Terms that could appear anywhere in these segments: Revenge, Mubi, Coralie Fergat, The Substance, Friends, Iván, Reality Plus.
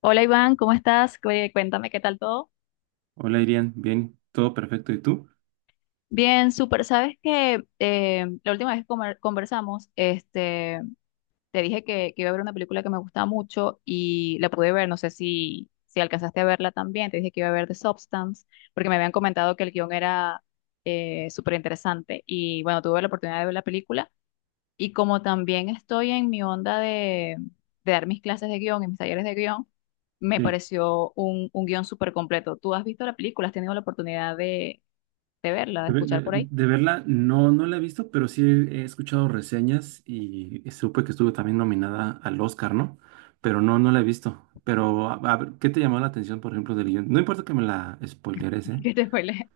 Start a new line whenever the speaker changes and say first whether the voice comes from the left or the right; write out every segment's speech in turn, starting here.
left: Hola Iván, ¿cómo estás? Cuéntame qué tal todo.
right: Hola, Irian. Bien, todo perfecto. ¿Y tú?
left: Bien, súper. Sabes que la última vez que conversamos, te dije que iba a ver una película que me gustaba mucho y la pude ver. No sé si alcanzaste a verla también. Te dije que iba a ver The Substance porque me habían comentado que el guión era súper interesante. Y bueno, tuve la oportunidad de ver la película. Y como también estoy en mi onda de dar mis clases de guión y mis talleres de guión, me
right: Sí.
left: pareció un guión súper completo. ¿Tú has visto la película? ¿Has tenido la oportunidad de verla, de
right: De, ver-
left: escuchar por ahí?
right: de verla, no, no la he visto, pero sí he escuchado reseñas y supe que estuvo también nominada al Oscar, ¿no? Pero no, no la he visto. Pero, a ver, ¿qué te llamó la atención, por ejemplo, del guión? No importa que me la spoileres, ¿eh?
left: ¿Qué te spoilé?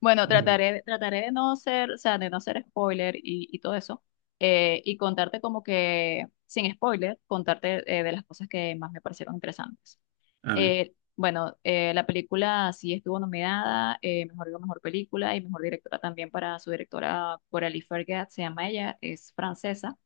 left: Bueno,
right: Mm.
left: trataré de no ser, o sea, de no ser spoiler y todo eso, y contarte como que, sin spoiler, contarte de las cosas que más me parecieron interesantes.
right: A ver,
left: Bueno, la película sí estuvo nominada, mejor digo, mejor película y mejor directora también para su directora Coralie Fergat, se llama ella, es francesa.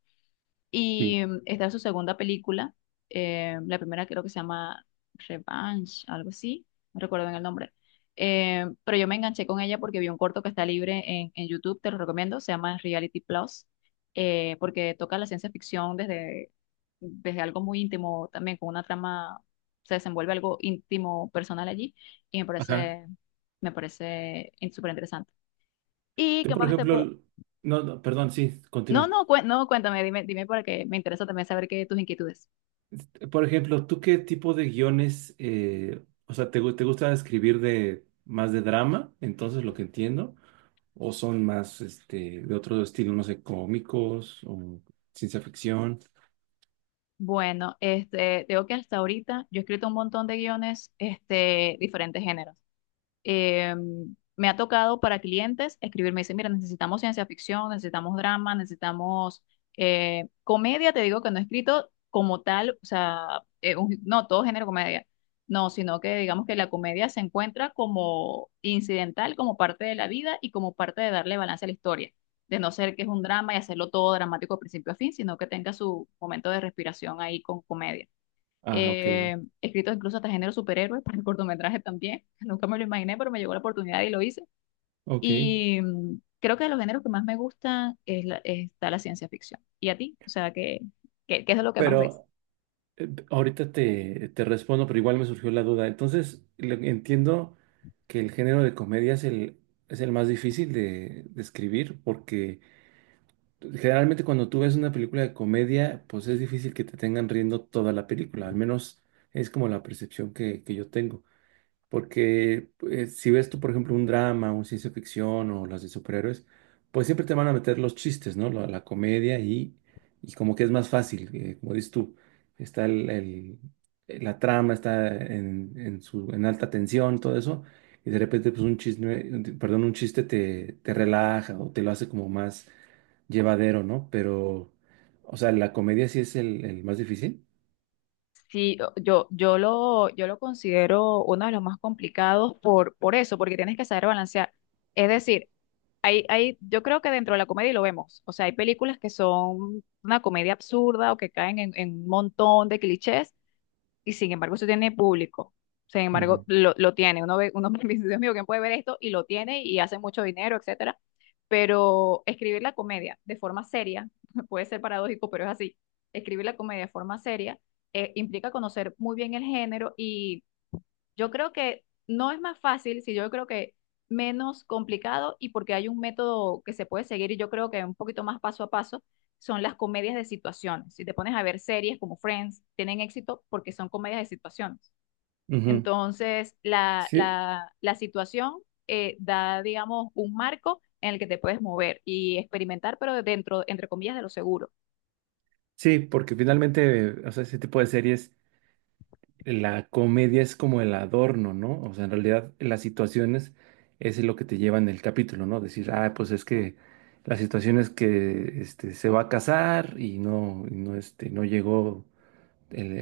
right: sí.
left: Y mm, esta es su segunda película. La primera creo que se llama Revenge, algo así. No recuerdo bien el nombre. Pero yo me enganché con ella porque vi un corto que está libre en YouTube, te lo recomiendo. Se llama Reality Plus, porque toca la ciencia ficción desde algo muy íntimo, también con una trama, se desenvuelve algo íntimo, personal allí. Y
right: Ajá.
left: me parece súper interesante. ¿Y
right: Tú,
left: qué
right: por
left: más te
right: ejemplo,
left: puedo...?
right: no, no, perdón, sí,
left: No,
right: continúa.
left: no, cué- no, cuéntame, dime para que me interesa también saber qué tus inquietudes.
right: Este, por ejemplo, ¿tú qué tipo de guiones, o sea, te gusta escribir de más de drama? Entonces, lo que entiendo. ¿O son más este, de otro estilo, no sé, cómicos o ciencia ficción?
left: Bueno, tengo que hasta ahorita yo he escrito un montón de guiones, diferentes géneros, eh, me ha tocado para clientes escribirme, dicen, mira, necesitamos ciencia ficción, necesitamos drama, necesitamos comedia. Te digo que no he escrito como tal, o sea, no, todo género comedia, no, sino que digamos que la comedia se encuentra como incidental, como parte de la vida y como parte de darle balance a la historia, de no ser que es un drama y hacerlo todo dramático de principio a fin, sino que tenga su momento de respiración ahí con comedia.
right: Ah, ok,
left: eh, Escritos incluso hasta género superhéroe para el cortometraje también. Nunca me lo imaginé, pero me llegó la oportunidad y lo hice.
right: ok.
left: Y mm, creo que de los géneros que más me gustan es la, está la ciencia ficción. ¿Y a ti? O sea, ¿qué, qué, qué es de lo que más ves?
right: Pero ahorita te respondo, pero igual me surgió la duda. Entonces, entiendo que el género de comedia es el más difícil de escribir, porque generalmente cuando tú ves una película de comedia, pues es difícil que te tengan riendo toda la película, al menos es como la percepción que yo tengo. Porque si ves tú, por ejemplo, un drama, un ciencia ficción o las de superhéroes, pues siempre te van a meter los chistes, ¿no? La comedia y como que es más fácil, como dices tú, está la trama, está en alta tensión, todo eso, y de repente pues un chisme, perdón, un chiste te relaja o te lo hace como más llevadero, ¿no? Pero, o sea, la comedia sí es el más difícil.
left: Sí, yo lo considero uno de los más complicados por eso, porque tienes que saber balancear. Es decir, yo creo que dentro de la comedia y lo vemos. O sea, hay películas que son una comedia absurda o que caen en un montón de clichés y sin embargo eso tiene público. Sin embargo,
right: Ujú.
left: lo tiene. Uno ve, uno dice, Dios mío, ¿quién puede ver esto? Y lo tiene y hace mucho dinero, etcétera. Pero escribir la comedia de forma seria, puede ser paradójico, pero es así. Escribir la comedia de forma seria implica conocer muy bien el género y yo creo que no es más fácil, si yo creo que menos complicado, y porque hay un método que se puede seguir y yo creo que un poquito más paso a paso son las comedias de situaciones. Si te pones a ver series como Friends, tienen éxito porque son comedias de situaciones.
right: Ujú.
left: Entonces, la,
right: Sí.
left: la, la situación da, digamos, un marco en el que te puedes mover y experimentar, pero dentro, entre comillas, de lo seguro.
right: Sí, porque finalmente, o sea, ese tipo de series, la comedia es como el adorno, ¿no? O sea, en realidad las situaciones es lo que te lleva en el capítulo, ¿no? Decir, ah, pues es que la situación es que este, se va a casar y no, este, no llegó el,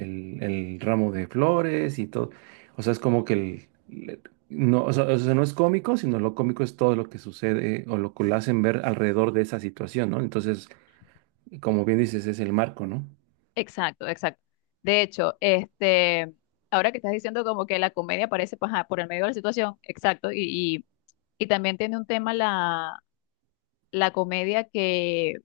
right: el- el ramo de flores y todo. O sea, es como que no, o sea, no es cómico, sino lo cómico es todo lo que sucede o lo que lo hacen ver alrededor de esa situación, ¿no? Entonces, como bien dices, es el marco, ¿no?
left: Exacto, exacto. De hecho, ahora que estás diciendo como que la comedia aparece paja, por el medio de la situación, exacto, y también tiene un tema la, la comedia que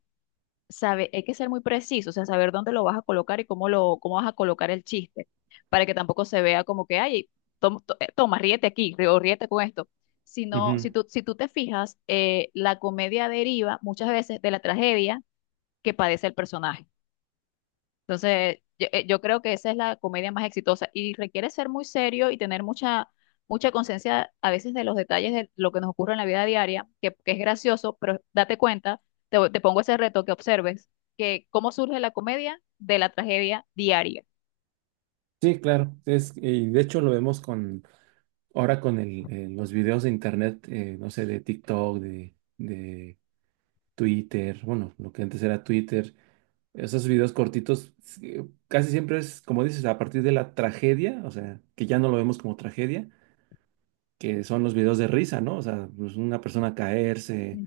left: sabe, hay que ser muy preciso, o sea, saber dónde lo vas a colocar y cómo lo, cómo vas a colocar el chiste, para que tampoco se vea como que, ay, toma, ríete aquí, o ríete con esto. Sino,
right: Ujú.
left: si tú te fijas, la comedia deriva muchas veces de la tragedia que padece el personaje. Entonces, yo creo que esa es la comedia más exitosa y requiere ser muy serio y tener mucha, mucha conciencia a veces de los detalles de lo que nos ocurre en la vida diaria, que es gracioso, pero date cuenta, te pongo ese reto que observes, que cómo surge la comedia de la tragedia diaria.
right: Sí, claro. Y de hecho lo vemos con los videos de internet, no sé, de TikTok, de Twitter, bueno, lo que antes era Twitter, esos videos cortitos, sí, casi siempre es, como dices, a partir de la tragedia, o sea, que ya no lo vemos como tragedia, que son los videos de risa, ¿no? O sea, pues, una persona caerse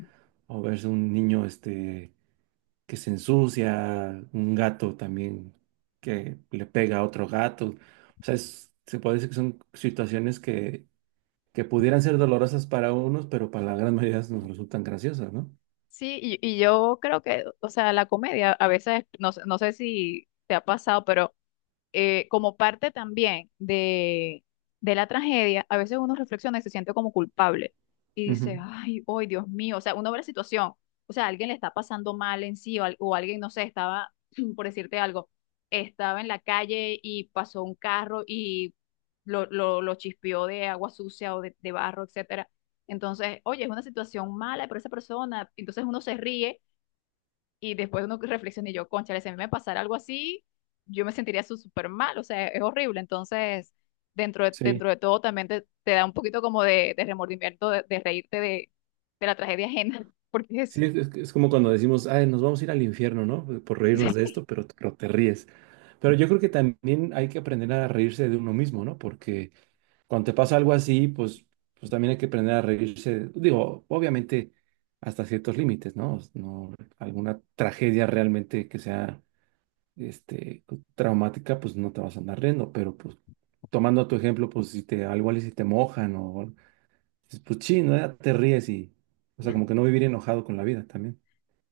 right: o verse un niño este, que se ensucia, un gato también que le pega a otro gato. O sea, se puede decir que son situaciones que pudieran ser dolorosas para unos, pero para la gran mayoría nos resultan graciosas, ¿no?
left: Sí, y yo creo que, o sea, la comedia a veces, no sé si te ha pasado, pero como parte también de la tragedia, a veces uno reflexiona y se siente como culpable y
right: Ujú.
left: dice, ay, hoy, Dios mío, o sea, uno ve la situación, o sea, alguien le está pasando mal en sí o alguien, no sé, estaba, por decirte algo, estaba en la calle y pasó un carro y lo chispeó de agua sucia o de barro, etcétera. Entonces, oye, es una situación mala para esa persona, entonces uno se ríe y después uno reflexiona y yo, cónchale, si a mí me pasara algo así, yo me sentiría súper mal, o sea, es horrible. Entonces,
right: Sí,
left: dentro de todo también te da un poquito como de remordimiento de reírte de la tragedia ajena, porque es...
right: sí, es como cuando decimos, ay, nos vamos a ir al infierno, ¿no? Por reírnos de esto, pero, te ríes. Pero yo creo que también hay que aprender a reírse de uno mismo, ¿no? Porque cuando te pasa algo así, pues también hay que aprender a reírse. Digo, obviamente hasta ciertos límites, ¿no? No, alguna tragedia realmente que sea este, traumática, pues no te vas a andar riendo, pero pues tomando tu ejemplo, pues algo y si te mojan o dices, pues sí, ¿no? Ya te ríes y, o sea, como que no vivir enojado con la vida también.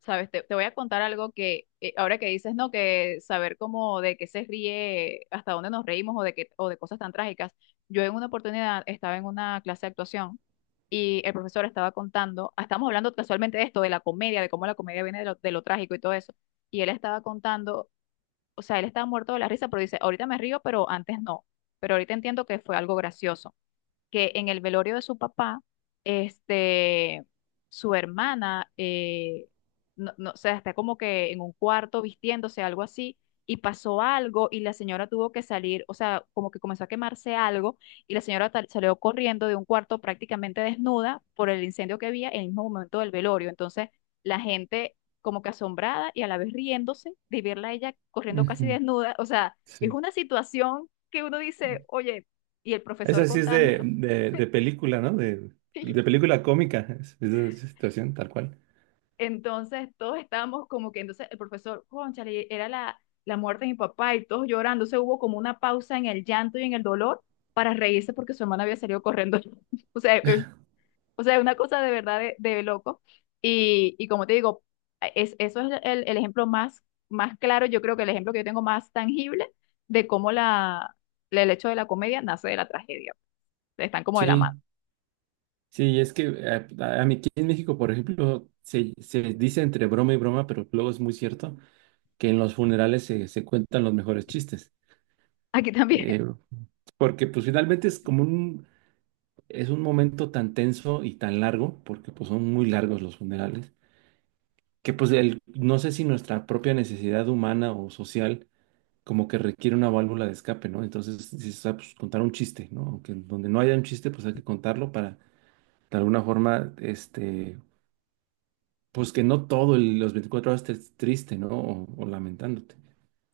left: Sabes, te voy a contar algo que, ahora que dices, ¿no? Que saber cómo de qué se ríe, hasta dónde nos reímos o de qué, o de cosas tan trágicas. Yo en una oportunidad estaba en una clase de actuación y el profesor estaba contando, estamos hablando casualmente de esto, de la comedia, de cómo la comedia viene de lo trágico y todo eso. Y él estaba contando, o sea, él estaba muerto de la risa, pero dice, ahorita me río, pero antes no. Pero ahorita entiendo que fue algo gracioso que en el velorio de su papá, este, su hermana, no, o sea, está como que en un cuarto vistiéndose, algo así, y pasó algo y la señora tuvo que salir, o sea, como que comenzó a quemarse algo y la señora salió corriendo de un cuarto prácticamente desnuda por el incendio que había en el mismo momento del velorio. Entonces, la gente como que asombrada y a la vez riéndose de verla a ella corriendo casi
right: Ujú.
left: desnuda, o sea, es
right: Sí.
left: una situación que uno dice, oye, y el profesor
right: Esa sí es
left: contando.
right: de película, ¿no? De
left: Sí.
right: película cómica, es de esa situación, tal cual.
left: Entonces todos estábamos como que, entonces el profesor, cónchale, era la muerte de mi papá y todos llorando. Se hubo como una pausa en el llanto y en el dolor para reírse porque su hermana había salido corriendo. O sea, eh, o sea, una cosa de verdad de loco. Y como te digo, es, eso es el ejemplo más, más claro, yo creo que el ejemplo que yo tengo más tangible de cómo la, el hecho de la comedia nace de la tragedia. Están como de la mano.
right: Sí. Sí, es que a mí aquí en México, por ejemplo, se dice entre broma y broma, pero luego es muy cierto que en los funerales se cuentan los mejores chistes.
left: Aquí también.
right: Eh, Porque pues finalmente es como un momento tan tenso y tan largo, porque pues son muy largos los funerales, que pues no sé si nuestra propia necesidad humana o social como que requiere una válvula de escape, ¿no? Entonces, dices, "Ah, pues contar un chiste, ¿no? Aunque donde no haya un chiste, pues hay que contarlo para de alguna forma, este pues que no todo los 24 horas estés triste, ¿no? O lamentándote.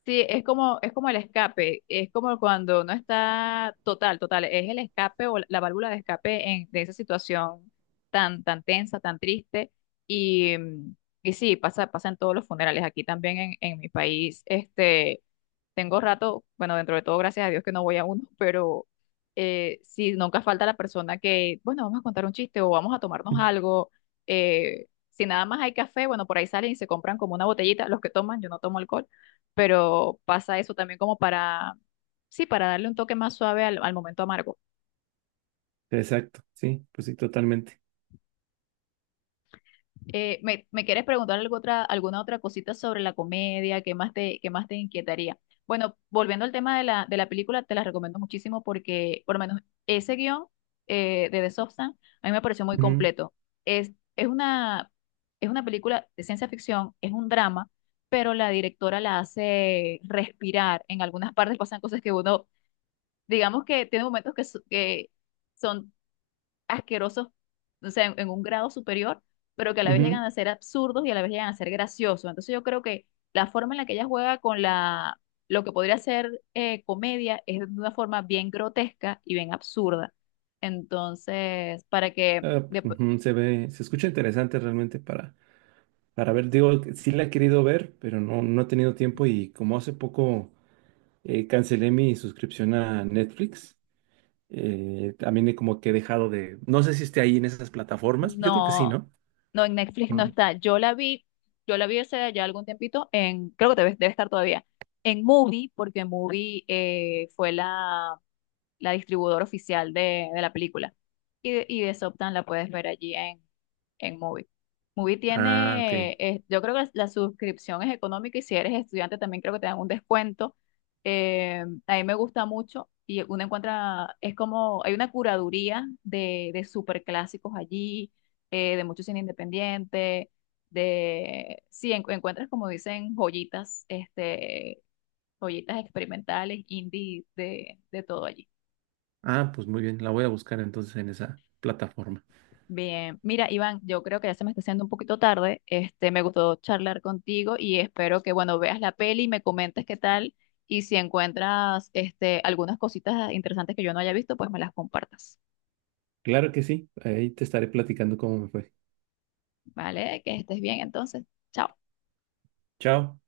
left: Sí, es como el escape, es como cuando no está total, total, es el escape o la válvula de escape en, de esa situación tan, tan tensa, tan triste. Y, mm, y sí, pasa, pasa en todos los funerales. Aquí también en mi país, tengo rato, bueno, dentro de todo, gracias a Dios que no voy a uno, pero sí, nunca falta la persona que, bueno, vamos a contar un chiste o vamos a tomarnos algo. Si nada más hay café, bueno, por ahí salen y se compran como una botellita, los que toman, yo no tomo alcohol, pero pasa eso también como para, sí, para darle un toque más suave al, al momento amargo.
right: Exacto, sí, pues sí, totalmente.
left: ¿ me quieres preguntar algo otra, alguna otra cosita sobre la comedia? ¿Qué más qué más te inquietaría? Bueno, volviendo al tema de la película, te la recomiendo muchísimo porque, por lo menos, ese guión de The Substance a mí me pareció muy
right: Ujú,
left: completo. Es, es una, es una película de ciencia ficción, es un drama, pero la directora la hace respirar. En algunas partes pasan cosas que uno, digamos que tiene momentos que, que son asquerosos, o sea, en un grado superior, pero que a la vez llegan
right: ujú.
left: a ser absurdos y a la vez llegan a ser graciosos. Entonces yo creo que la forma en la que ella juega con la, lo que podría ser comedia es de una forma bien grotesca y bien absurda. Entonces, para que
right: Ah, pues, ujú, se escucha interesante realmente para ver. Digo, que sí la he querido ver, pero no, no he tenido tiempo y como hace poco cancelé mi suscripción a Netflix, también he como que he dejado de, no sé si esté ahí en esas plataformas, yo creo que sí,
left: no,
right: ¿no?
left: no en Netflix no
right: No.
left: está. Yo la vi hace ya algún tiempito en, creo que debe, debe estar todavía, en Movie, porque Movie fue la, la distribuidora oficial de la película. Y de Desoptan la puedes ver allí en Mubi. Mubi
right: Ah,
left: tiene,
right: ok.
left: yo creo que la suscripción es económica y si eres estudiante también creo que te dan un descuento. A mí me gusta mucho y uno encuentra, es como, hay una curaduría de superclásicos allí, de mucho cine independiente, de, sí, encuentras como dicen joyitas, joyitas experimentales, indie, de todo allí.
right: Ah, pues muy bien, la voy a buscar entonces en esa plataforma.
left: Bien, mira, Iván, yo creo que ya se me está haciendo un poquito tarde. Me gustó charlar contigo y espero que, bueno, veas la peli y me comentes qué tal y si encuentras este algunas cositas interesantes que yo no haya visto, pues me las compartas.
right: Claro que sí, ahí te estaré platicando cómo me fue.
left: ¿Vale? Que estés bien entonces. Chao.
right: Chao.